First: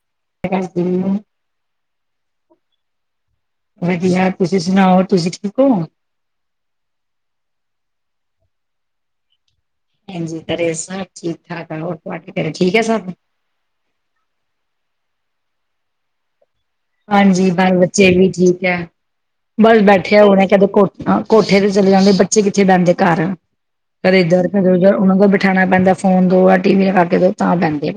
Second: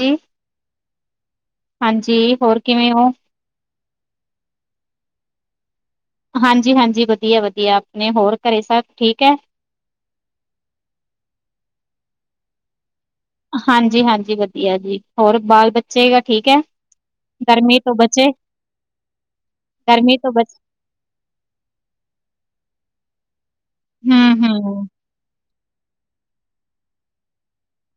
ਜੀ [inaudible] ਠੀਕ ਹੈ ਹਾਂਜੀ ਹੋਰ ਕਿਵੇਂ ਹੋ? ਵਧੀਆ! ਤੁਸੀਂ ਸੁਣਾਓ ਤੁਸੀਂ ਠੀਕ ਹੋ? ਹਾਂਜੀ ਹਾਂਜੀ ਵਧੀਆ ਵਧੀਆ ਆਪਣੇ ਹੋਰ ਘਰੇ ਸਭ ਠੀਕ ਹੈ? ਹਾਂਜੀ ਤੇ ਸਬ ਠੀਕ ਠਾਕ ਆ ਠੀਕ ਹੈ ਸਭ। ਹਾਂਜੀ ਹਾਂਜੀ ਵਧੀਆ ਜੀ! ਹੋਰ ਬਾਲ ਬੱਚੇਗ ਠੀਕ ਹੈ? ਹਾਂਜੀ ਬਾਲ ਗਰਮੀ ਤੋਂ ਬੱਚੇ ਵੀ ਬਚੇ ਠੀਕ ਹੈ ਬਸ ਗਰਮੀ ਬੈਠੇ ਤੋਂ ਹੋਣੇ ਬਚ ਕਹਦੇ ਕੋ ਹਾਂ ਕੋਠੇ ਤੇ ਚਲੇ ਜਾਂਦੇ ਬੱਚੇ ਕਿੱਥੇ ਬਹਿੰਦੇ ਘਰ ਕਦੇ ਇਧਰ ਕਦੇ ਹੂੰ-ਹੂੰ ਉਧਰ। ਉਹਨਾਂ ਦਾ ਬਿਠਾਉਣਾ ਪੈਂਦਾ ਫੋਨ ਦੋ ਟੀ ਵੀ ਲਗਾਕੇ ਦੋ ਤਾਂ ਬਹਿੰਦੇ ੇ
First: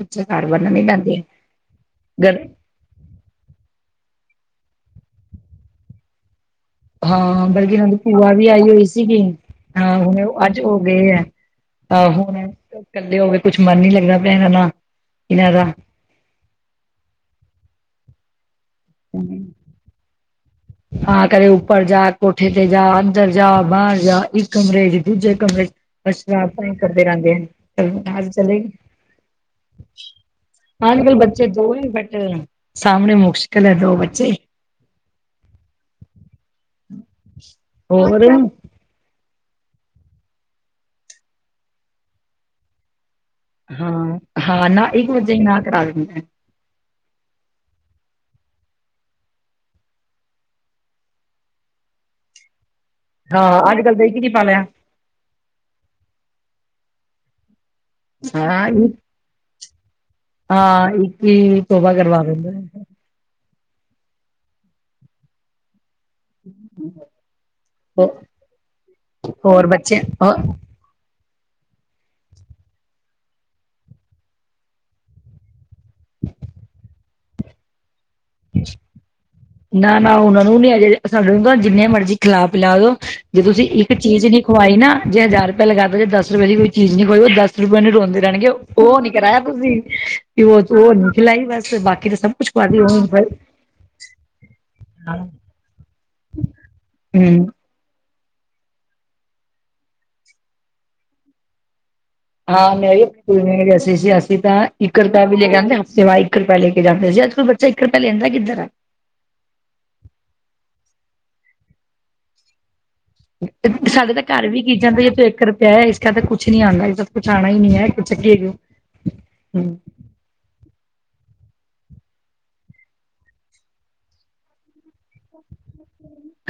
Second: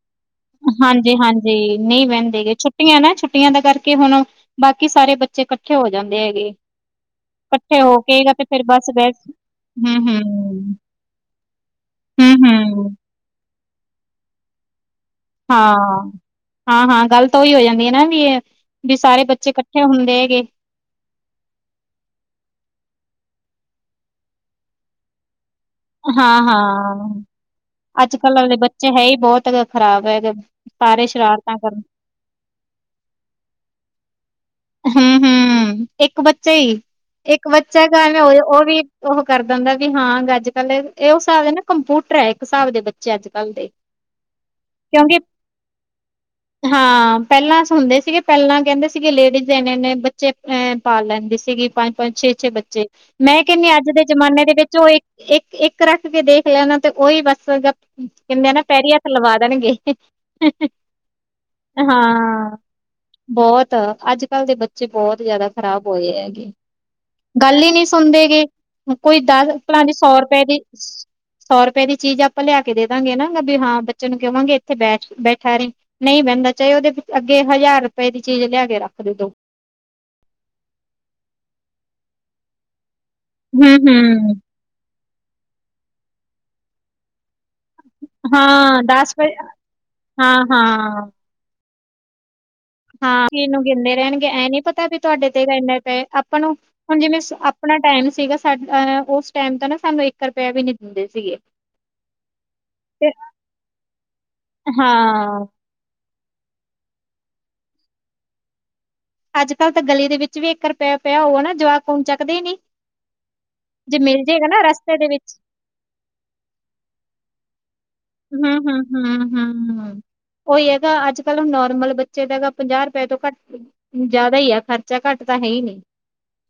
ਹਾਂਜੀ ਹਾਂਜੀ ਨਹੀਂ ਗਰ ਬਹਿੰਦੇ ਗੇ ਛੁ ਛੁੱਟੀਆਂ ਨਾ ਛੁੱਟੀਆਂ ਦਾ ਕਰਕੇ ਹੁਣ ਬਾਕੀ ਸਾਰੇ ਬੱਚੇ ਇਕੱਠੇ ਹੋ ਜਾਂਦੇ ਹੈਗੇ। ਹਾਂ ਬਲਕਿ ਇਕੱਠੇ ਉਹਨਾਂ ਹੋ ਦੀ ਭੂਆ ਕੇਗਾ ਤੇ ਵੀ ਫੇਰ ਆਈ ਹੋਈ ਬਸ ਬੈ ਸੀਗੀ ਹਾਂ ਹੁਣ ਹੂੰ-ਹੂੰ, ਅੱਜ ਹੋ ਗਏ ਆ। ਆਹੋ ਹੁਣ ਹੂੰ-ਹੂੰ ਇਕੱਲੇ ਹੋਵੇ ਕੁਛ ਮਨ ਨੀ ਲੱਗਦਾ ਪਿਆ ਇਹਨਾਂ ਦਾ। ਇਹਨਾਂ ਹਾਂ ਹਾਂ ਹਾਂ ਗੱਲ ਤਾਂ ਉਹੀ ਹੋ ਜਾਂਦੀ ਹੈ ਨਾ ਵੀ ਵੀ ਸਾਰੇ ਬੱਚੇ ਇਕੱਠੇ ਹੁੰਦੇ ਹੈਗੇ। ਹਾਂ ਕਦੇ ਉੱਪਰ ਜਾ ਕੋਠੇ ਤੇ ਜਾ, ਅੰਦਰ ਜਾ ਬਾਹਰ ਜਾ, ਇੱਕ ਕਮਰੇ ਚ ਦੂਜੇ ਕਮਰੇ ਚ। ਅ ਸ਼ਰਾਰਤਾਂ ਕਰਦੇ ਹਾਂ-ਹਾਂ ਰਹਿੰਦੇ ਆ ਅੱਜ ਕੱਲ੍ਹ ਵਾਲੇ ਚਲੇ ਗਏ। ਬੱਚੇ ਹੈ ਹੀ ਬਹੁਤ ਖ਼ਰਾਬ ਹੈਗੇ। ਅਜ ਸਾਰੇ ਕੱਲ੍ਹ ਬੱਚੇ ਸ਼ਰਾਰਤਾਂ ਦੋ ਕਰਨ ਹੀ ਬੇਟਰ ਆ ਸਾਂਭਣੇ ਮੁਸ਼ਕਿਲ ਹੈ ਦੋ ਬੱਚੇ। ਹਮ ਹਮ ਇੱਕ ਬੱਚਾ ਹੀ ਇੱਕ ਬੱਚਾ ਘਰ ਹੋਰ ਉਹ ਉਹ ਵੀ ਉਹ ਕਰਦਾ ਹੁੰਦਾ ਵੀ ਹਾਂ ਅੱਜ ਕੱਲ ਇਹ ਹਿਸਾਬ ਦੇ ਨਾ ਕੰਪਿਊਟਰ ਹੈ ਇੱਕ ਹਿਸਾਬ ਦੇ ਬੱਚੇ। ਅੱਜ ਕੱਲ੍ਹ ਦੇ। ਹਾਂ ਹਾਂ ਨਾ ਇੱਕ ਕਿਉਂਕਿ ਵਜੇ ਨਾ ਕਰਾ ਦਿੰਦਾ। ਹਾਂ ਪਹਿਲਾਂ ਅ ਹੁੰਦੇ ਸੀਗੇ ਪਹਿਲਾਂ ਕਹਿੰਦੇ ਸੀਗੇ ਲੇਡੀਜ਼। ਦੇਣੇ ਨੇ ਬੱਚੇ ਪਾਲ ਲੈਂਦੀ ਸੀਗੀ ਪੰਜ ਪੰਜ ਛੇ ਛੇ ਬੱਚੇ। ਮੈਂ ਕਹਿੰਨੀ ਹਾਂ ਆ ਅੱਜ ਕੱਲ ਦੇ ਤਾਂ ਇੱਕ ਨੀ ਜਮਾਨੇ ਦੇ ਪਾਲਿਆ ਵਿੱਚ ਉਹ ਇੱਕ। ਇੱਕ ਇੱਕ ਰੱਖ ਕੇ ਦੇਖ ਲੈਣਾ ਤੇ ਉਹੀ ਬਸ ਕਹਿੰਦੇ ਆ ਨਾ ਹਾਂ ਪੈਰੀ ਹੱਥ ਲਵਾ ਦੇਣਗੇ। ਹਾਂ ਇੱਕ ਹੀ ਤੋਬਾਂ ਕਰਵਾ ਹਾਂ ਦਿੰਦੇ। ਬਹੁਤ ਅੱਜ ਕੱਲ੍ਹ ਦੇ ਬੱਚੇ ਬਹੁਤ ਜਿਆਦਾ ਖ਼ਰਾਬ ਹੋਏ ਹੈ। ਗੱਲ ਹੀ ਨਹੀਂ ਸੁਣਦੇ ਗੇ ਕੋਈ ਦਸ ਹੋਰ ਭਲਾ ਦੀ ਬੱਚੇ ਸੌ ਰੁਪਏ ਦੀ। ਸੌ ਰੁਪਏ ਦੀ ਚੀਜ਼ ਆਪਾਂ ਲਿਆ ਕੇ ਦੇ ਦਾਂਗੇ ਹਨ ਨਾ ਵੀ ਹਾਂ ਬੱਚੇ ਨੂੰ ਕਵਾਂਗੇ ਇੱਥੇ ਬੈਠ ਬੈਠਾ ਰਹੀ। ਨਹੀਂ ਬਹਿੰਦਾ ਚਾਹੇ ਉਹਦੇ ਅੱਗੇ ਹਜ਼ਾਰ ਰੁਪਏ ਦੀ ਚੀਜ਼ ਲਿਆ ਕੇ ਰੱਖ ਦੇਦੋ। ਨਾ ਨਾ ਉਹਨਾ ਨੂੰ ਨੀ ਅਜੇ ਸਾਾਨੂੰ ਤਾਂ ਜਿੰਨੇ ਮਰਜ਼ੀ ਖਿਲਾ਼ ਪਿਲਾ ਦੋ। ਜੇ ਤੁਸੀਂ ਹੂੰ ਇੱਕ ਚੀਜ਼ ਹੂੰ ਨੀ ਖਵਾਈ ਨਾ ਜੇ ਹਜ਼ਾਰ ਰੁਪਏ ਲਗਾ ਦੋਗੇ। ਦਸ ਰੁਪਏ ਦੀ ਕੋਈ ਚੀਜ਼ ਨੀ ਖਵਾਈ ਉਹ ਦਸ ਰੋਂਂਦੇ ਰਹਿਣਗੇ ਹਾਂ ਉਹ ਨੀ ਦਸ ਵਜੇ ਕਰਵਾਇਆ ਹਾਂ ਤੁਸੀਂ ਉਹ ਉਹ ਹਾਂ। ਨੀ ਖਿਲਾਈ ਬਸ ਬਾਕੀ ਤਾਂ ਸਭ ਕੁਛ ਪੜ ਲਵੋ। ਹਾਂ ਨੂੰ ਗਿਣਦੇ ਰਹਿਣਗੇ ਐ ਨੀ ਪਤਾ ਵੀ ਤੁਹਾਡੇ ਤੇ ਦਿਨ ਇਨੇ ਪਏ ਆਪਾਂ ਨੂੰ ਹੁਣ ਜਿਵੇਂ, ਹੂੰ ਆਪਣਾ ਟਾਈਮ ਸੀਗਾ ਸਾਹ ਉਸ ਟਾਈਮ ਤਾਂ ਨਾ ਸਾਨੂੰ ਇੱਕ ਰੁਪਆ ਵੀ ਨੀ ਦਿੰਦੇ ਸੀਗੇ। ਤੇ ਹਾਂ ਅਸੀ ਅਸੀਂ ਤਾਂ ਇੱਕਤਾ ਹਾਂ [unintelligible] ਇੱਕ ਰੁਪਆ ਲ਼ੇ ਕੇ ਜਾਂਦੇ ਸੀ ਅੱਜਕਲ ਬੱਚੇਇੱਕ ਰੁਪਏ ਲੈਂਦਾ ਕਿੱਧਰ ਆ ਅੱਜ ਕੱਲ੍ਹ ਤਾਂ ਗਲੀ ਦੇ ਵਿੱਚ ਵੀ ਇੱਕ ਰੁਪਇਆ ਪਿਆ ਹੋਊਗਾ ਨਾ ਜਵਾਕ ਚੱਕਦੇ ਹੀ ਨਹੀਂ। ਸਾਡੇ ਤਾਂ ਘਰ ਵੀ ਕੀ ਜਾਂਦੇ ਦੇ ਇਹ ਤੂੰ ਵਿੱਚ ਇੱਕ ਰੁਪਇਆ ਹੈ ਇਸ ਕਰਕੇ ਕੁੱਛ ਨੀ ਆਉਂਦਾ ਇਸ ਕੁਛ ਆਉਣਾ ਹੀ ਨੀ ਹੈ [unintelligible] ਹਮ ਹੂੰ, -ਹਮ ਉਹੀ ਹੈਗਾ ਅੱਜ ਕੱਲ੍ਹ ਹੁਣ ਨੋਰਮਲ ਬੱਚੇ ਦਾ ਹੈਗਾ ਪੰਜਾਹ ਰੁਪਏ ਤੋਂ ਘੱਟ ਜਿਆਦਾ ਹੀ ਆ ਖਰਚਾ ਘੱਟ ਤਾਂ ਹੈ ਹੀ ਨਹੀਂ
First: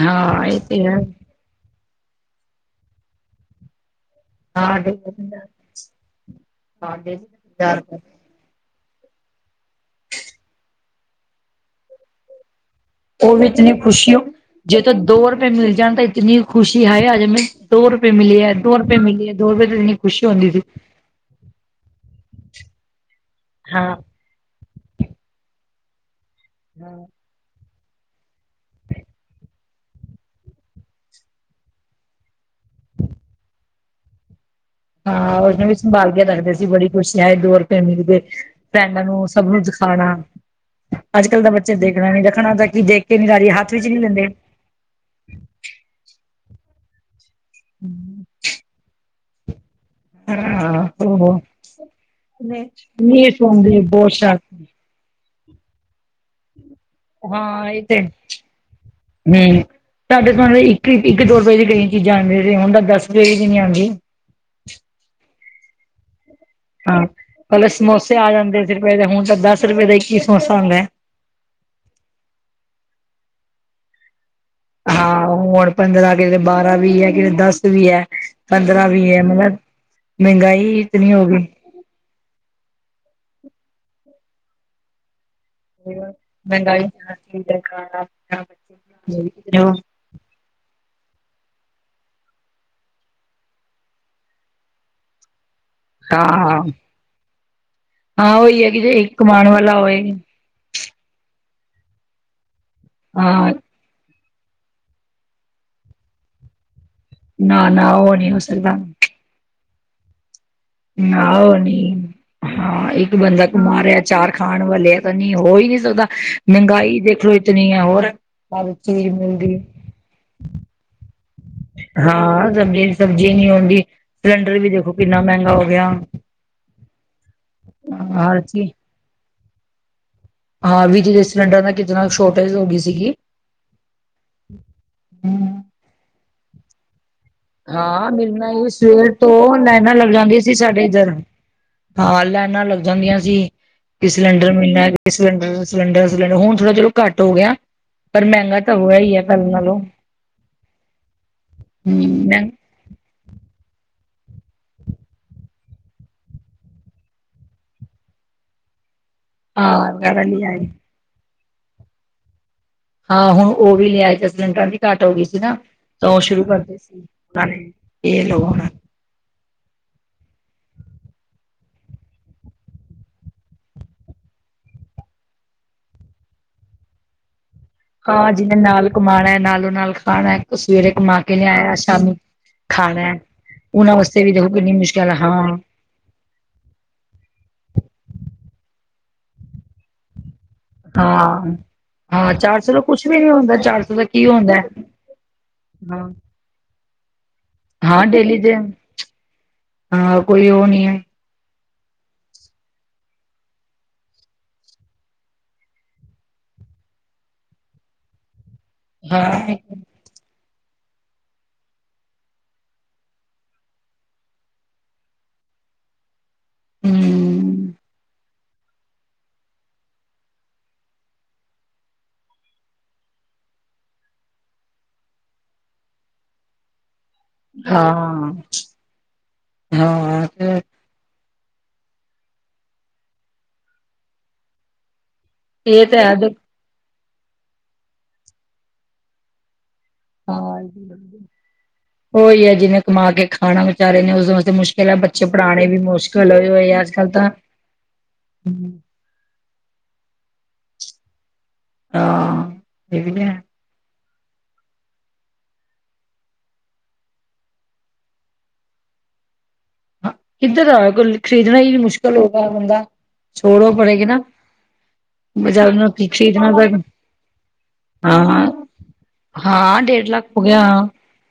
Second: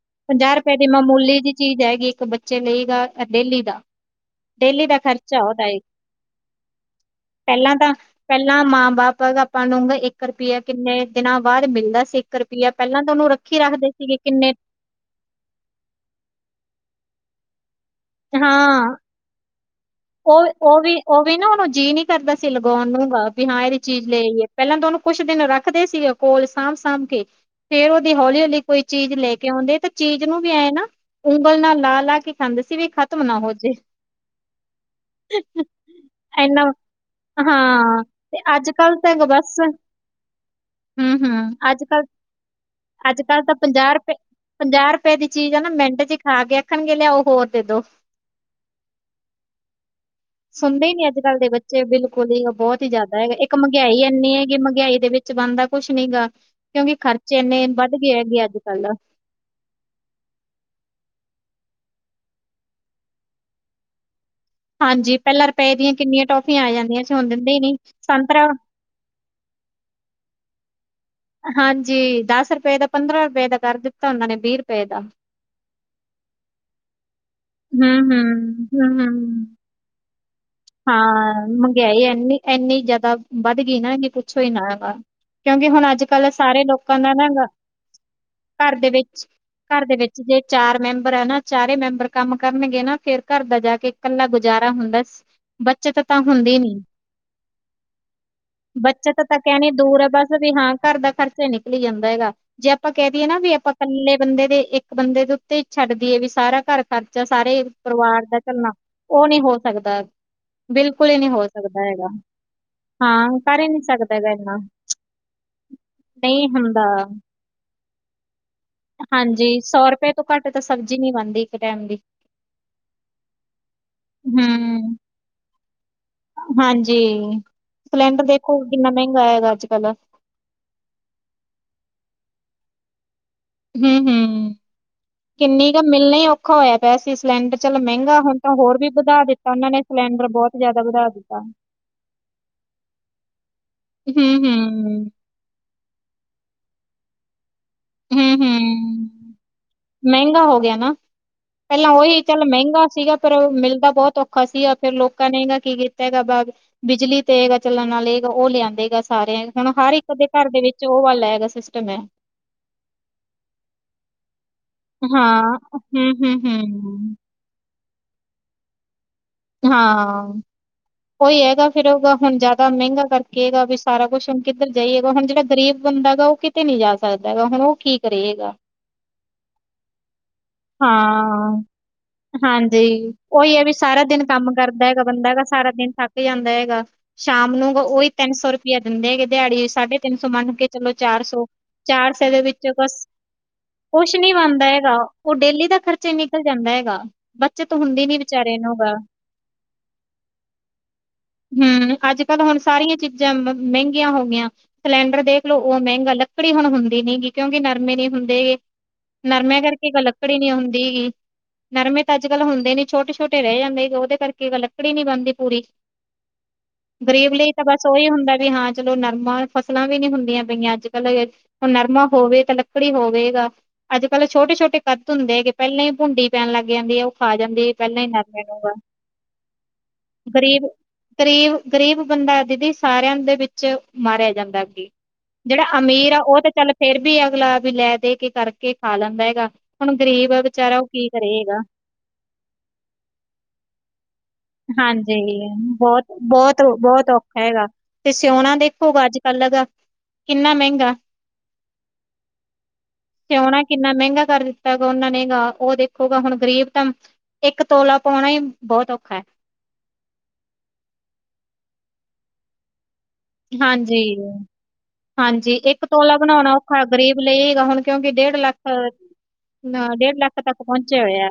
ਹਾਂ ਪੰਜਾਹ ਇਹ ਰੁਪਏ ਦੀ ਤੇ ਹੈ ਮਾਮੂਲੀ ਦੀ ਚੀਜ਼ ਹੈਗੀ ਇੱਕ ਬੱਚੇ ਲਈ ਡੇਲੀ ਦਾ ਡੇਲੀ ਦਾ ਖਰਚਾ ਉਹਦਾ ਹੈ। ਹਾਂ। ਪਹਿਲਾਂ ਤਾਂ ਪਹਿਲਾਂ ਮਾਂ ਬਾਪ ਆਪਾਂ ਨੂੰ ਇੱਕ ਰੁਪਇਆ ਕਿੰਨੇ ਦਿਨਾਂ ਬਾਅਦ ਮਿਲਦਾ ਸੀ। ਏਕ ਰੁਪਆ ਪਹਿਲਾਂ ਤਾਂ ਉਹਨੂੰ ਉਹ ਵੀ ਰੱਖੀ ਇਤਨੀ ਰੱਖਦੇ ਖੁਸ਼ੀ ਸੀਗੇ ਹੋ ਕਿੰਨੇ ਜੇ ਤੇ ਦੋ ਰੁਪਏ ਮਿਲ ਜਾਨ ਤੇ ਇਤਨੀ ਖੁਸ਼ੀ ਹਾਏ ਆਜ ਹਮੇਂ ਦੋ ਰੁਪਏ ਮਿਲੇ ਹੈ, ਦੋ ਰੁਪਏ ਮਿਲੇ ਹੈ। ਦੋ ਰੁਪਏ ਦੀ ਇੰਨੀ ਓ, ਓ ਵੀ, ਓ ਵੀ ਨਾ, ਓਨੂੰ ਜੀਅ ਨੀ ਕਰਦਾ ਸੀ ਲਗਾਉਣ ਨੂੰ ਵੀ ਹਾਂ ਏਦੀ ਚੀਜ਼ ਲੈ ਲਈਏ। ਪਹਿਲਾਂ ਤਾਂ ਓਨੂੰ ਕੁਛ ਦਿਨ ਰੱਖਦੇ ਸੀਗੇ ਕੋਲ ਸਾਂਭ ਸਾਂਭ ਕੇ। ਫੇਰ ਓਦੀ ਹੌਲੀ-ਹੌਲੀ ਕੋਈ ਚੀਜ਼ ਲੈ ਕੇ ਆਉਂਦੇ ਤਾਂ ਚੀਜ਼ ਨੂੰ ਵੀ ਐਂ ਨਾ ਉਂਗਲ ਨਾਲ ਲਾ ਲਾ ਕੇ [unintelligible] ਸੀ ਵੀ ਖਤਮ ਨਾ ਹੋ ਜੇ। ਹਾਂ ਉਸਨੂੰ ਵੀ ਸੰਭਾਲ ਕੇ ਰੱਖਦੇ ਇੰਨਾ ਸੀ। ਬੜੀ ਖੁਸ਼ੀ ਹਾਏ ਦੋ ਰੁਪਏ ਹਾਂ ਮਿਲ ਗੇ, ਤੇ ਅੱਜ ਕੱਲ ਫਰੈਂਡ ਤਾਂ ਨੂੰ, ਗ- ਸਭ ਬਸ ਨੂੰ ਖਾਨਾ, ਹੂੰ ਹੂੰ ਅੱਜ-ਕੱਲ ਦਾ ਬੱਚੇ ਅੱਜ ਕੱਲ ਦੇਖਣਾ ਨੀ, ਰੱਖਣਾ ਤਾਂ ਕੀ ਦੇਖ ਕੇ ਨੀ ਰਾਜੀ ਹੱਥ ਵਿੱਚ ਨੀ ਲੈਂਦੇ। ਪੰਜਾਹ ਰੁਪਏ ਦੀ ਚੀਜ਼ ਆ ਨਾ ਮਿੰਟ ਚ ਖਾ ਕੇ ਆਖਣਗੇ ਲਿਆਓ ਹੋਰ ਦੇ ਦੋ। ਸੁਨਦੇ ਹਾਂ ਈ ਨਈ ਅੱਜ-ਕੱਲ੍ਹ ਉਹ ਦੇ ਬੱਚੇ, ਬਿਲਕੁਲ ਹੀ ਬੋਤ ਹੀ ਜਾਦਾ ਨੀ ਹੈਗਾ ਇੱਕ ਸੁਣਦੇ ਮਹਿੰਗਿਆਈ ਬਹੁਤ ਐੰਨੀ ਹੈਗੀ ਸ਼ਾਂਤੀ ਮਹਿੰਗਿਆਈ ਦੇ ਵਿੱਚ ਕੁਛ ਬਨਦਾ ਕੁਛ ਨੀ ਗਾ ਕਿਉਂਕਿ ਖਰਚੇ ਏਨੇ ਹਾਂ ਇਹ ਵੱਧ ਤੇ ਗੇ ਹੈਗੇ ਅੱਜ-ਕੱਲ। ਹੂੰ, ਸਾਡੇ ਤਾਂ ਹੁਨ ਇੱਕ, ਇੱਕ-ਦੋ ਰੁਪਏ ਦੀ ਕਈ ਚੀਜ਼ਾਂ ਆਂਦੀਆਂ ਸੀ, ਹੁਨ ਤਾਂ ਦਸ ਰੁਪਏ ਦੀ ਵੀ ਨੀ ਆਂਦੀ। ਹਾਂਜੀ, ਪਹਿਲਾਂ ਰੁਪਏ ਦੀਆਂ ਕਿੰਨੀਆਂ ਟੋਫੀਆਂ ਆ ਜਾਂਦੀਆਂ ਹਾਂ ਸੀ ਹੁਨ ਦਿੰਦੇ ਹੀ ਪਹਿਲੇ ਨੀ ਸਮੋਸੇ ਆ ਸਤ ਜਾਂਦੇ ਰੁਪਏ ਦਾ ਹੁਨ ਤਾਂ ਦਸ ਰੁਪਏ ਦਾ ਇੱਕ ਹੀ ਸਮੋਸਾ ਆਂਦਾ ਐ। ਹਾਂਜੀ, ਦਸ ਰੁਪਏ ਦਾ, ਪੰਦਰਾਂ ਰੁਪਏ ਦਾ ਕਰ ਦਿੱਤਾ, ਓਨਾਂ ਨੇ ਵੀਹ ਰੁਪਏ ਦਾ ਹਾਂ ਹੁਨ ਪੰਦਰਾਂ, ਕਿਤੇ ਬਾਰਾਂ, ਵੀਹ ਐ ਕਿਤੇ ਦਸ ਵੀ ਐ, ਹਮ ਹਮ ਪੰਦਰਾਂ ਹਮ ਵੀ ਐ, ਹਮ ਮਤਲਬ ਮਹਿੰਗਾਈ ਇਤਨੀ ਹੋ ਗਈ ਹਾਂ, ਮੰਗਿਆਈ ਐਨੀ, ਐੰਨੀ ਜਿਆਦਾ ਵੱਧ ਗਈ ਨਾ, ਇੰਨੀ ਪੁੱਛੋ ਹੀ ਨਾ ਹੈਗਾ। ਕਿਉਂਕਿ ਹੁਨ ਅੱਜ-ਕੱਲ ਸਾਰੇ ਮਹਿੰਗਾਈ ਲੋਕਾਂ ਦਾ ਨਾ, ਹਾਂ ਘਰ ਦੇ ਵਿੱਚ, ਘਰ ਦੇ ਵਿੱਚ ਜੇ ਚਾਰ ਮੈਂਬਰ ਆ ਨਾ, ਚਾਰੇ ਮੈਂਬਰ ਕੰਮ ਕਰਨਗੇ ਨਾ, ਫੇਰ ਘਰ ਦਾ ਜਾ ਕੇ ਕੱਲਾ ਗੁਜਾਰਾ ਹੁੰਦਾ। ਬੱਚਤ ਤਾਂ ਹੁੰਦੀ ਨੀ, ਹਾਂ ਉਹੀ ਹੈ ਕਿ ਜੇ ਇੱਕ ਬੱਚਤ ਤਾਂ ਕਮਾਉਣ ਕਹਿਣੀ ਵਾਲਾ ਹੋਏ ਦੂਰ ਹੈ ਬਸ ਵੀ ਹਾਂ ਘਰ ਦਾ ਖਰਚਾ ਹੀ ਨਿਕਲੀ ਜਾਂਦਾ ਹੈਗਾ, ਜੇ ਆਪਾਂ ਕਹਿ ਦਈਏ ਨਾ ਵੀ ਹਾਂ ਆਪਾਂ ਕੱਲੇ ਬੰਦੇ ਦੇ, ਇੱਕ ਬੰਦੇ ਦੇ ਉੱਤੇ ਹੀ ਛੱਡ ਦੀਏ ਵੀ ਸਾਰਾ ਘਰ ਖਰਚਾ ਸਾਰੇ ਨਾ ਨਾ ਉਹ ਪਰਿਵਾਰ ਨਹੀਂ ਦਾ ਹੋ ਝੱਲਨਾ ਸਕਦਾ ਉਹ ਨੀ ਹੋ ਸਕਦਾ। ਬਿਲਕੁਲ ਹੀ ਨੀ ਹੋ ਸਕਦਾ ਹੈਗਾ। ਹਾਂ, ਇੱਕ ਬੰਦਾ ਕਰ ਹੀ ਕਮਾ ਨਹੀਂ ਰਿਹਾ, ਸਕਦਾ ਚਾਰ ਹੈਗਾ ਇੰਨਾ ਖਾਣ ਵਾਲੇ ਆ ਤਾਂ ਨੀ ਹੋ ਹੀ ਨੀ ਸਕਦਾ ਨਹੀਂ ਹੁੰਦਾ ਮਹਿੰਗਾਈ ਦੇਖ ਲੋ ਇਤਨੀ ਹੈ ਹੋਰ ਚੀਜ਼ ਹਾਂਜੀ ਮਹਿੰਗੀ। ਸੌ ਰੁਪਏ ਘੱਟ ਤਾਂ ਸਬਜ਼ੀ ਨੀ ਬਨਦੀ। ਹਾਂ ਸਬਜ਼, ਸਬਜ਼ੀ ਨੀ ਆਉਂਦੀ, ਸਿਲੰਡਰ ਵੀ ਹੂੰ ਦੇਖੋ ਕਿੰਨਾ ਮਹਿੰਗਾ ਹੋ ਗਿਆ। ਹਾਂਜੀ, ਸਿਲੰਡਰ ਹਰ ਦੇਖੋ ਚੀਜ਼ ਕਿੰਨਾ ਮਹਿੰਗਾ ਹੈਗਾ ਅੱਜ-ਕੱਲ। ਹਾਂ ਵਿੱਚ ਦੀ ਸਿਲੰਡਰ ਨਾਲ ਕਿਦਨਾ ਸ਼ੋਰਟੇਜ ਹੋਗੀ ਸੀਗੀ। ਹੂੰ, -ਹੂੰ, ਕਿੰਨੀ ਕ ਮਿਲਨਾ ਈ ਔਖਾ ਹੋਇਆ ਪਿਆ ਸੀ ਸਿਲੰਡਰ, ਚੱਲ ਹਾਂ ਮਹਿੰਗਾ ਹੁਨ ਮਿਲਣਾ ਤਾਂ ਹੀ ਹੋਰ ਵੀ ਸਵੇਰ ਵਧਾ ਦਿੱਤਾ ਤੋਂ ਓਨਾਂ ਨੇ ਲਾਈਨਾਂ ਲੱਗ ਸਿਲੰਡਰ ਜਾਂਦੀਆਂ ਸੀ ਬੋਤ ਜਾਦਾ ਸਾਡੇ ਵਧਾ ਇੱਧਰ ਦਿੱਤਾ। ਹਾਂ ਲੈਨਾ ਲੱਗ ਜਾਂਦੀਆਂ ਸੀ ਕਿ ਸਿਲੰਡਰ ਮਿਲਨਾ ਹੂੰ-ਹੂੰ, ਅੱਜ। ਲੰਡਰ ਸਿਲੰਡਰ, ਸਿਲੰਡਰ ਹੁਨ ਥੋੜਾ ਚਲੋ ਘੱਟ ਹੋ ਗਿਆ ਪਰ ਮਹਿੰਗਾ ਤਾਂ ਹੋਆ ਹੂੰ-ਹੂੰ। ਹੀ ਹੈ ਪਹਿਲਾਂ ਨਾਲੋਂ। ਮਹਿੰਗਾ ਹੋ ਗਿਆ ਨਾ, ਪਹਿਲਾਂ ਓਈ ਹਮ ਚੱਲ ਮ ਮਹਿੰਗਾ ਸੀਗਾ ਪਰ ਓ ਮਿਲਦਾ ਬੋਤ ਔਖਾ ਸੀ, ਯਾ ਫੇਰ ਲੋਕਾਂ ਨੇ ਗਾ ਕੀ ਕੀਤਾ ਹੈਗਾ ਬਾ ਬਿਜਲੀ ਤੇ ਹੈਗਾ ਚੱਲਨ ਵਾਲੇ ਓ ਲਿਆਂਦੇਗਾ ਸਾਰੇਆਂ ਹੁਨ ਹਰ ਹਾਂ ਇੱਕ ਵਗੈਰਾ ਦੇ ਘਰ ਦੇ ਲਿਆਏ ਵਿੱਚ [unintelligible] ਸਿਸਟਮ ਐ। ਹਾਂ, ਹੁਨ ਓ ਵੀ ਲਿਆਏ ਜੱਦ ਸਿਲੰਡਰਾਂ ਦੀ ਘਾਟ ਹੋ ਗਈ ਸੀ ਨਾ ਹਾਂ, ਤਾਂ ਉਹ ਹੂੰ-ਹੂੰ, ਸ਼ੁਰੂ ਕਰਦੇ ਸੀ। ਹੂੰ, [unintelligible] ਹਾਂ। ਓਈ ਹੈਗਾ ਫਿਰ ਉਦਾ ਹੁਨ ਜਾਦਾ ਮਹਿੰਗਾ ਕਰਕੇਗਾ ਵੀ ਸਾਰਾ ਕੁਛ ਹੁਨ ਕਿੱਧਰ ਜਾਈਏਗਾ, ਹੁਨ ਜੇੜਾ ਗਰੀਬ ਬੰਦਾ ਤਾ ਓ ਕਿਤੇ ਨੀ ਜਾ ਸਕਦਾ ਵਾ ਹਨਾ। ਹਾਂ ਜਿਨੇ ਨਾਲ ਕਮਾਣਾ ਐ, ਨਾਲੋਂ ਨਾਲ ਖਾਣਾ ਐ, ਸਵੇਰੇ ਕਮਾ ਕੇ ਹਾਂ ਲਿਆਇਆ ਸ਼ਾਮੀ ਹਾਂਜੀ, ਖਾਣਾ ਓਈ ਹੈ ਵੀ ਉਹਨਾਂ ਸਾਰਾ ਵਾਸਤੇ ਦਿਨ ਵੀ ਦੇਖੋ ਕੰਮ ਕਿੰਨੀ ਕਰਦਾ ਹੈਗਾ ਮੁਸ਼ਕਿਲ ਹੈ। ਬੰਦਾ ਹੈਗਾ ਹਾਂ ਸਾਰਾ ਦਿਨ ਥੱਕ ਜਾਂਦਾ ਹੈਗਾ। ਸ਼ਾਮ ਨੂੰ ਓਈ ਤਿੰਨ ਸੌ ਰੁਪਇਆ ਦਿੰਦੇ ਹੈਗੇ, ਦਿਹਾੜੀ ਸਾਢੇ ਤਿੰਨ ਸੌ ਮੰਨ ਕੇ ਚਲੋ ਚਾਰ ਸੌ, ਹਾਂ ਚਾਰ ਸੇ ਹਾਂ ਦੇ ਚਾਰ ਵਿੱਚ ਸੌ ਦਾ ਬਸ ਕੁਛ ਵੀ ਨੀ ਹੁੰਦਾ ਚਾਰ ਸੌ ਦਾ ਕੁਛ ਕੀ ਨੀ ਹੁੰਦਾ ਬਣਦਾ ਹੈਗਾ। ਓ ਡੇਲੀ ਦਾ ਖਰਚਾ ਹਾਂ ਈ ਨਿਕਲ ਜਾਂਦਾ ਹੈਗਾ। ਬੱਚਤ ਹਾਂ ਹੁੰਦੀ ਨੀ ਡੇਲੀ ਦੇ, ਵਿਚਾਰੇ ਨੂੰ ਗਾ ਹਾਂ ਕੋਈ ਉਹ ਨਹੀਂ ਐ। ਹਮ ਅੱਜ-ਕੱਲ ਹੁਣ ਸਾਰੀਆਂ ਚੀਜ਼ਾਂ ਮਹਿੰਗੀਆਂ ਹੋ ਗਈਆਂ। ਸਿਲੰਡਰ ਦੇਖ ਲਓ ਉਹ ਮਹਿੰਗਾ, ਲੱਕੜੀ ਹੁਣ ਹੁੰਦੀ ਨੀ ਗੀ ਕਿਉਂਕਿ ਨਰਮੇ ਨਹੀਂ ਹੁੰਦੇ ਹੇਗੇ। ਹਾਂ ਨਰਮਿਆਂ ਕਰਕੇ ਗਲਤ ਲੱਕੜੀ ਨੀ ਹੁੰਦੀਗੀ, ਨਰਮੇ ਤਾਂ ਅੱਜ ਕਲ ਹੁੰਦੇ ਨੀ ਛੋਟੇ ਛੋਟੇ ਰਹਿ ਜਾਂਦੇ ਉਹ ਦੇ ਕਰਕੇ ਲੱਕੜੀ ਨੀ ਬਣਦੀ ਪੂਰੀ, ਗ਼ਰੀਬ ਲਈ ਤਾਂ ਹਮ ਬਸ ਉਹੀ ਹੁੰਦਾ ਵੀ ਹਾਂ ਚਲੋ ਨਰਮਾ ਫਸਲਾਂ ਵੀ ਨੀ ਹੁੰਦੀਆਂ ਪਈਆਂ, ਅੱਜ-ਕੱਲ ਹੁਣ ਨਰਮਾ ਹੋਵੇ ਤਾਂ ਲੱਕੜੀ ਹੋਵੇਗਾ। ਅੱਜ-ਕੱਲ੍ਹ ਛੋਟੇ ਛੋਟੇ ਕਦ ਹੁੰਦੇ ਹੈਗੇ ਪਹਿਲ ਹੀ ਭੁੰਡੀ ਪੈਣ ਲੱਗ ਜਾਂਦੀ ਐ, ਉਹ ਖਾ ਜਾਂਦੀ, ਪਹਿਲਾਂ ਹੀ ਹਾਂ ਨਰਮੈ ਨੂੰਗਾ। ਹਾਂ ਗਰੀਬ ਗਰੀਬ, ਗਰੀਬ ਬੰਦਾ ਦੀਦੀ ਸਾਰਿਆਂ ਦੇ ਵਿੱਚ ਮਾਰਿਆ ਜਾਂਦਾ ਐ ਅੱਗੇ ਜਿਹੜਾ ਇਹ ਤਾਂ ਅਮੀਰ ਆ, ਹੈ ਉਹ ਤੇ ਚੱਲ ਫੇਰ ਵੀ ਅਗਲਾ ਵੀ ਲੈ ਦੇ ਕੇ ਕਰਕੇ ਖਾ ਲੈਂਦਾ ਹੈਗਾ। ਹੁਣ ਗ਼ਰੀਬ ਆ ਵਿਚਾਰਾ ਉਹ ਕੀ ਹਾਂ ਕਰੇਗਾ?? ਉਹੀ ਐ ਜਿਹਨੇ ਕਮਾ ਕੇ ਖਾਣਾ ਵਿਚਾਰੇ ਨੇ ਉਸਦੋਂ ਹਾਂਜੀ, ਹੋਏ ਆ ਅੱਜ ਬੋਤ-ਬੋਤ-ਬੋਤ ਕੱਲ੍ਹ ਤਾਂ ਔਖਾ ਹੈਗਾ ਤੇ ਸਿਉਣਾ ਹਮ ਦੇਖੋ ਗਾਜ ਪਲਗਾ, ਕਿੰਨਾ ਮਹਿੰਗਾ ਹਾਂ, ਇਹ ਵੀ ਸੋਓਣਾ ਕਿੰਨਾ ਮਹਿੰਗਾ ਕਰ ਦਿੱਤਾ ਗਾ ਉਹਨਾਂ ਨੇ ਗ ਉਹ ਦੇਖੋਗਾ ਹੁਣ ਗ਼ਰੀਬ ਤਾਂ ਇੱਕ ਤੋਲਾ ਪਾਉਣਾ ਬਹੁਤ ਔਖਾ ਐ। ਕਿੱਧਰ ਆ ਕੋ ਖਰੀਦਣਾ ਹੀ ਮੁਸ਼ਕਿਲ ਹੋਗਾ ਬੰਦਾ ਛੋੜੋ ਹਾਂਜੀ ਪੜੇਗਾ ਨਾ ਹਾਂਜੀ, ਬਜ਼ਾਰ ਇੱਕ ਤੋਲਾ ਖਰੀਦਣਾ ਬਣਾਣਾ ਤਾਂ ਔਖਾ ਗਰੀਬ ਲਈ ਹੀਗਾ ਹੁਣ ਕਿਉਂਕਿ ਡੇਢ ਲੱਖ ਹਾਂ ਹਾਂ ਨਾ ਡੇਢ ਲੱਖ ਹੋ ਤੱਕ ਗਿਆ ਹਾਂ ਪਹੁੰਚੇ ਹੋਏ ਆ।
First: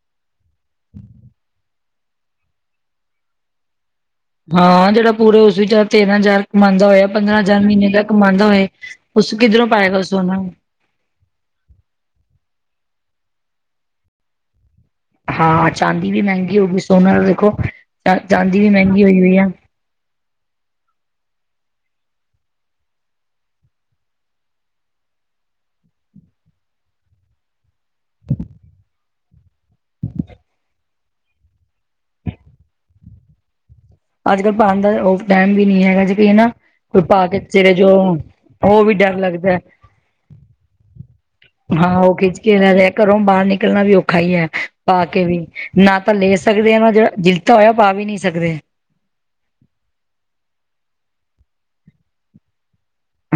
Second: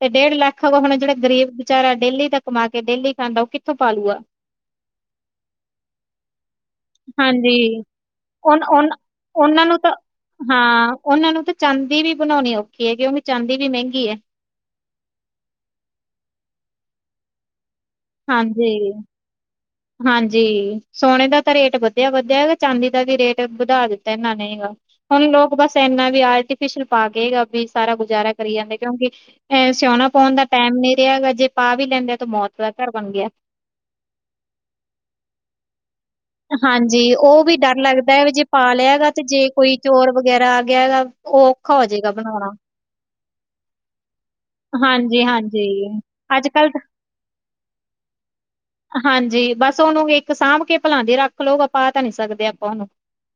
ਤੇ ਡੇਢ ਲੱਖ ਹੁਣ ਜਿਹੜਾ ਗਰੀਬ ਵਿਚਾਰਾ ਡੇਲੀ ਦਾ ਕਮਾ ਕੇ, ਡੇਲੀ ਖਾਂਦਾ। ਉਹ ਕਿੱਥੋਂ ਪਾਲੂਗਾ? ਹਾਂ ਜਿਹੜਾ ਪੂਰੇ ਉਸ ਚਾਰ ਤੇਨ ਚਾਰ ਕਮਾਉਦਾ ਹੋਇਆ। ਪੰਦਰਾਂ ਹਾਂਜੀ ਹਜ਼ਾਰ ਮਹੀਨੇ ਦਾ ਕਮਾਦਾ ਉਨ ਹੋਇਆ, ਉਨ ਉਸ ਉਹਨਾਂ ਕਿੱਧਰੋਂ ਨੂੰ ਤਾਂ ਪਾਏਗਾ ਸੋਣਾ। ਹਾਂ ਉਹਨਾਂ ਨੂੰ ਤਾਂ ਚਾਂਦੀ ਵੀ ਬਣਾਉਣੀ ਔਖੀ ਏ ਕਿਉਂਕਿ ਚਾਂਦੀ ਵੀ ਮਹਿੰਗੀ ਐ। ਹਾਂ, ‌ ਚਾਂਦੀ ਵੀ ਮਹਿੰਗੀ ਹੋ ਗਈ। ਸੋਨਾ ਤਾਂ ਦੇਖੋ ਚ ਚਾਂਦੀ ਵੀ ਹਾਂਜੀ ਮਹਿੰਗੀ ਹੋਈ ਹੋਈ ਆ। ਹਾਂਜੀ, ਸੋਨੇ ਦਾ ਤਾਂ ਰੇਟ ਵਧਿਆ-ਵਧਿਆ ਹੈਗਾ, ਚਾਂਦੀ ਦਾ ਵੀ ਰੇਟ ਵਧਾ ਦਿੱਤਾ ਇਹਨਾਂ ਹੈਗਾ। ਹੁਣ ਲੋਕ ਬਸ ਇੰਨਾ ਵੀ ਆਰਟੀਫਿਸ਼ਲ ਪਾ ਕੇ ਵੀ ਸਾਰਾ ਗੁਜ਼ਾਰਾ ਕਰੀ ਜਾਂਦੇ ਕਿਉਂਕਿ ਐ ਸੋਨਾ ਪਾਉਣ ਦਾ ਟਾਈਮ ਨਹੀਂ ਰਿਹਾ ਹੈਗਾ, ਜੇ ਪਾ ਵੀ ਲੈਂਦੇ ਆ ਤਾਂ ਮੌਤ ਦਾ ਘਰ ਬਣ ਗਿਆ। ਅੱਜ-ਕੱਲ੍ਹ ਪਾਦਾ ਉਹ ਟਾਈਮ ਵੀ ਨੀ ਹੈਗਾ ਜੀ। ਤੇ ਨਾ ਹਾਂਜੀ, ਕੋਈ ਪਾ ਕੇ ਉਹ ਵੀ ਚਲੇ ਡਰ ਲੱਗਦਾ ਜਾਉ, ਹੈ ਵੀ ਜੇ ਪਾ ਉਹ ਲਿਆ ਵੀ ਹੈਗਾ ਡਰ ਤੇ ਜੇ ਲੱਗਦਾ। ਕੋਈ ਚੋਰ ਵਗੈਰਾ ਆ ਗਿਆ ਹੈਗਾ। ਉਹ ਔਖਾ ਹੋ ਹਾਂ ਜਾਏਗਾ ਉਹ ਖਿੱਚ ਬਣਾਉਣਾ। ਕੇ ਲੈ ਜੇ, ਘਰੋਂ ਬਾਹਰ ਨਿਕਲਣਾ ਵੀ ਔਖਾ ਐ। ਪਾ ਕੇ ਵੀ, ਹਾਂਜੀ-ਹਾਂਜੀ, ਨਾ ਤਾਂ ਲੈ ਅੱਜ-ਕੱਲ੍ਹ ਸਕਦੇ ਆ ਤਾਂ ਨਾ ਜਿਹੜਾ ਜਿੱਤਾ ਹੋਇਆ ਉਹ ਪਾ ਵੀ ਨਹੀਂ ਸਕਦੇ। ਹਾਂਜੀ ਬਸ ਉਹਨੂੰ ਇੱਕ ਸਾਂਭ ਕੇ ਭਲਾ ਦੀ ਰੱਖ ਲਓ ਆਪ ਤਾਂ ਨਹੀਂ ਸਕਦੇ ਆਪਾਂ ਉਹਨੂੰ।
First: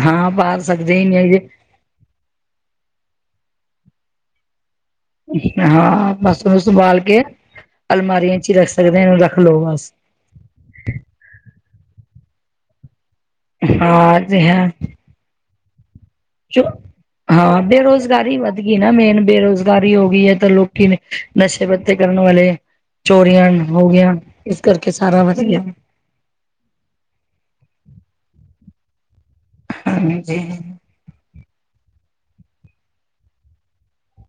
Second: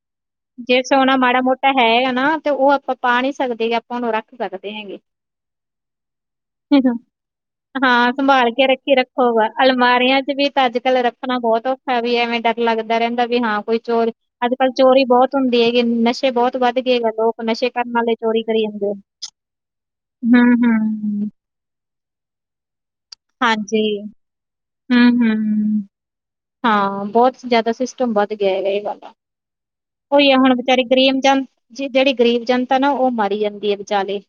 ਹਾਂ ਪਾ ਸਕਦੇ ਹੀ ਨੀ ਹੈਗੇ। ਤਾਂ ਹੈਗਾ ਨਾ ਤੇ ਉਹ ਆਪਾਂ ਪਾ ਨਹੀਂ ਸਕਦੇ, ਆਪਾਂ ਉਹਨੂੰ ਰੱਖ ਸਕਦੇ ਹੈਗੇ। ਹਾਂ ਬਸ ਭਾਲ ਕੇ ਹਾਂ ਅਲਮਾਰੀਆਂ ਚ ਸੰਭਾਲ ਹੀ ਕੇ ਰੱਖ ਰੱਖੀ ਸਕਦੇ ਇਹਨੂੰ ਰੱਖ ਰੱਖੋਗਾ ਲਓ ਬਸ ਅਲਮਾਰੀਆਂ ਚ ਵੀ ਤਾਂ ਅੱਜ-ਕੱਲ ਰੱਖਣਾ ਬਹੁਤ ਔਖਾ ਵੀ ਐਵੇਂ ਡ ਲੱਗਦਾ ਰਹਿੰਦਾ ਵੀ ਹਾਂ ਕੋਈ ਚੋਰੀ, ਹਾਂ ਅੱਜ-ਕੱਲ ਚੋਰੀ ਬੋਤ ਹੁੰਦੀ ਹੈਗੀ ਨਸ਼ੇ ਬਹੁਤ ਚੋ ਵੱਧ ਗਏ ਹੈਗੇ, ਲੋਕ ਹਾਂ ਨਸ਼ੇ ਕਰਨ ਵਾਲੇ ਬੇਰੁਜ਼ਗਾਰੀ ਚੋਰੀ ਵੱਧ ਕਰੀ ਗਈ ਜਾਂਦੇ। ਨਾ ਮੇਨ ਬੇਰੁਜ਼ਗਾਰੀ ਹੋ ਗਈ ਐ ਤਾਂ ਹੂੰ, ਲੋਕੀ ਨੇ ਹੂੰ। ਨਸ਼ਾ ਤੇ ਬੱਚੇ ਕਰਨ ਵਾਲੇ ਚੋਰੀਆਂ ਹਾਂਜੀ। ਹੋ ਗਈ, ਇਸ ਕਰਕੇ ਹੂੰ, ਸਾਰਾ ਵਧੀਆ ਹੂੰ। ਹਾਂ ਬੋਤ ਜ਼ਿਆਦਾ ਸਿਸਟਮ ਵੱਧ ਗਿਆ ਹੈਗਾ ਇਹ ਵਾਲਾ ਉਹੀ ਆ ਹਾਂਜੀ ਹੁਣ ਵਿਚਾਰੇ ਗਰੀਬ ਜਨ ਜਿਹੜੀ ਗਰੀਬ ਜਨਤਾ ਨਾ ਉਹ ਮਰੀ ਜਾਂਦੀ ਹੈ ਵਿਚਾਲੇ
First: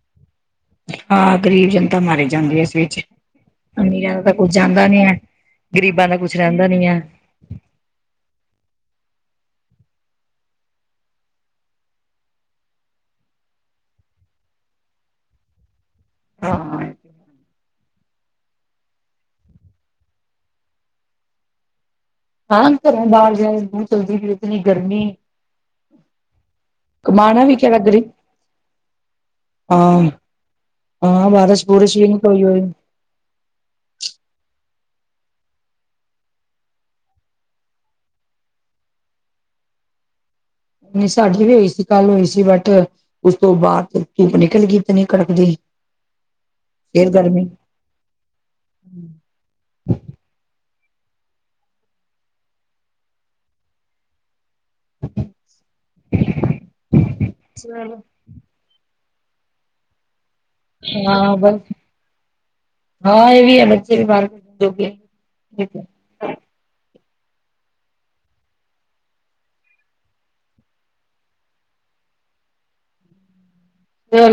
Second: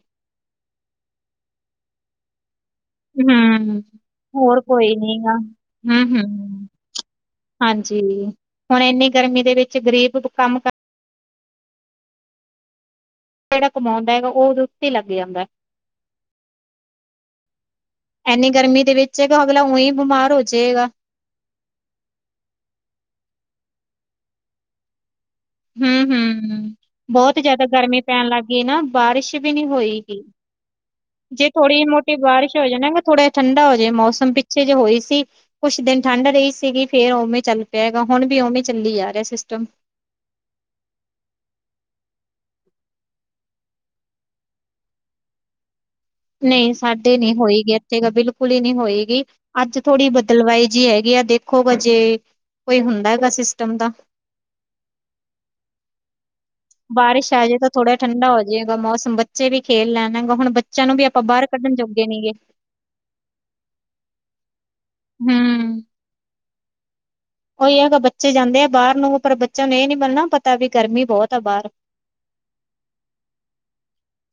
ਹਾਂ ਗ਼ਰੀਬ ਜਨਤਾ ਮਾਰੀ ਜਾਂਦੀ ਐ। ਇਸ ਵਿੱਚ ਹੂੰ। ਅਮੀਰਾਂ ਦਾ ਤਾਂ ਕੁੱਛ ਹੋਰ ਜਾਂਦਾ ਕੋਈ ਨੀ ਏ, ਗਾ। ਹੂੰ, ਗ਼ਰੀਬਾਂ ਦਾ ਕੁੱਛ ਹੂੰ। ਰਹਿੰਦਾ ਨੀ ਏ। ਹਾਂਜੀ, ਹੁਣ ਇੰਨੀ ਗਰਮੀ ਦੇ ਵਿੱਚ ਗ਼ਰੀਬ ਕੰਮ ਜਿਹੜਾ ਕਮਾਉਂਦਾ ਹੈਗਾ, ਉਹਦੇ ਉੱਤੇ ਹੀ ਲੱਗ ਜਾਂਦਾ ਐ। ਹਾ। ਇੰਨੀ ਗਰਮੀ ਦੇ ਵਿੱਚ, ਹੈਗਾ ਅਗਲਾ ਉਹੀ ਬਿਮਾਰ ਹੋ ਜਾਵੇਗਾ। ਹਾਂ, ਘਰ ਬਾਹਰ ਜਾ ਮਹ ਚੱਲਦੀ ਪਈ ਇਤਨੀ ਗਰਮੀ। ਹੂੰ, ਹੂੰ ਹੁੰ ਬਹੁਤ ਕਮਾਣਾ ਵੀ ਜਿਆਦਾ ਕਿਹੜਾ ਗਰਮੀ ਗਰੀਬ ਪੈਣ ਲੱਗ ਗਈ ਨਾ ਬਾਰਿਸ਼ ਵੀ ਨੀ ਹੋਈ ਹਾਂ ਗੀ। ਹਾਂ ਜੇ, ਬਾਰਿਸ਼ ਥੋੜੀ ਬੁਰਿਸ਼ ਵੀ ਮੋਟੀ ਨੀ ਕੋਈ ਬਾਰਿਸ਼ ਹੋਈ ਹੋ ਜਾਏ ਨਾ ਫੇਰ ਥੋੜਾ ਜਿਹਾ ਠੰਡਾ ਹੋ ਜੇ ਮੌਸਮ ਪਿੱਛੇ ਜੇ ਹੋਈ ਸੀ। ਕੁਛ ਦਿਨ ਠੰਢ ਰਹੀ ਸੀਗੀ, ਫੇਰ ਉਵੇਂ ਚੱਲ ਪਿਆ ਹੈਗਾ ਹੁਣ ਵੀ ਉਵੇਂ ਚੱਲੀ ਜਾ ਰਿਹਾ ਸਿਸਟਮ। ਨਹੀਂ, ਸਾਡੀ ਵੀ ਹੋਈ ਸੀ ਕੱਲ ਹੋਈ ਸੀ ਬਟ। ਉਸ ਤੋਂ ਬਾਅਦ, ਧੁੱਪ ਨਿਕਲ ਗਈ ਇਤਨੀ ਕੜਕਦੀ। ਨਹੀਂ, ਫੇਰ ਸਾਡੇ ਨੀ ਗਰਮੀ ਹੋਈ ਇੱਥੇ ਤਾਂ ਬਿਲਕੁਲ ਹੀ ਨੀ ਹੋਏਗੀ, ਅੱਜ ਥੋੜੀ ਬਦਲਵਾਈ ਜੀ ਹੈਗੀ ਆ, ਦੇਖੋ ਜੇ। ਕੋਈ ਹੁੰਦਾ ਹੈਗਾ ਸਿਸਟਮ ਦਾ? ਹਾਂਜੀ। [unintelligible] ਬਾਰਿਸ਼ ਆ ਜਾਏ ਤਾਂ ਥੋੜ੍ਹਾ ਜਿਹਾ ਠੰਢਾ ਹੋ ਜਾਏਗਾ ਮੌਸਮ, ਬੱਚੇ ਵੀ ਖੇਲ ਲੈਣਗੇ ਹੁਣ ਬੱਚਿਆਂ, ਨੂੰ ਵੀ ਆਪਾਂ ਹਾਂ ਬਾਹਰ ਬਸ ਕੱਢਣ ਜੋੋਗੇ ਨੇ ਹੇਗੇ। ਹਾਂ, ਇਹ ਵੀ ਹੈ ਬੱਚੇ ਵੀ ਬਾਹਰ ਜੋਗੇ ਠੀਕ ਹੂੰ ਹੈ। ਉਹੀ ਹੈਗਾ, ਬੱਚੇ ਜਾਂਦੇ ਆ ਬਾਹਰ ਨੂੰ ਪਰ ਬੱਚਿਆਂ ਨੂੰ ਇਹ ਨੀ ਪਤਾ, ਨਾ ਵੀ ਗਰਮੀ ਬਹੁਤ ਆ ਬਾਹਰ। [unintelligible]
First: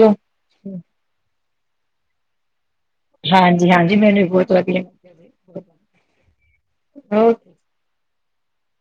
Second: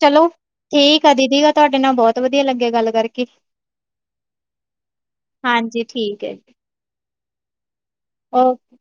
ਚਲੋ, ਠੀਕ ਆ ਦੀਦੀ ਤੁਹਾਡੇ ਨਾਲ ਬਹੁਤ ਵਧੀਆ ਲੱਗਿਆ ਗੱਲ ਕਰਕੇ। ਹਾਂਜੀ, ਹਾਂਜੀ ਮੈਨੂੰ ਵੀ ਬਹੁਤ ਵਧੀਆ ਹਾਂਜੀ ਠੀਕ ਓਕੇ। ਓਕੇ।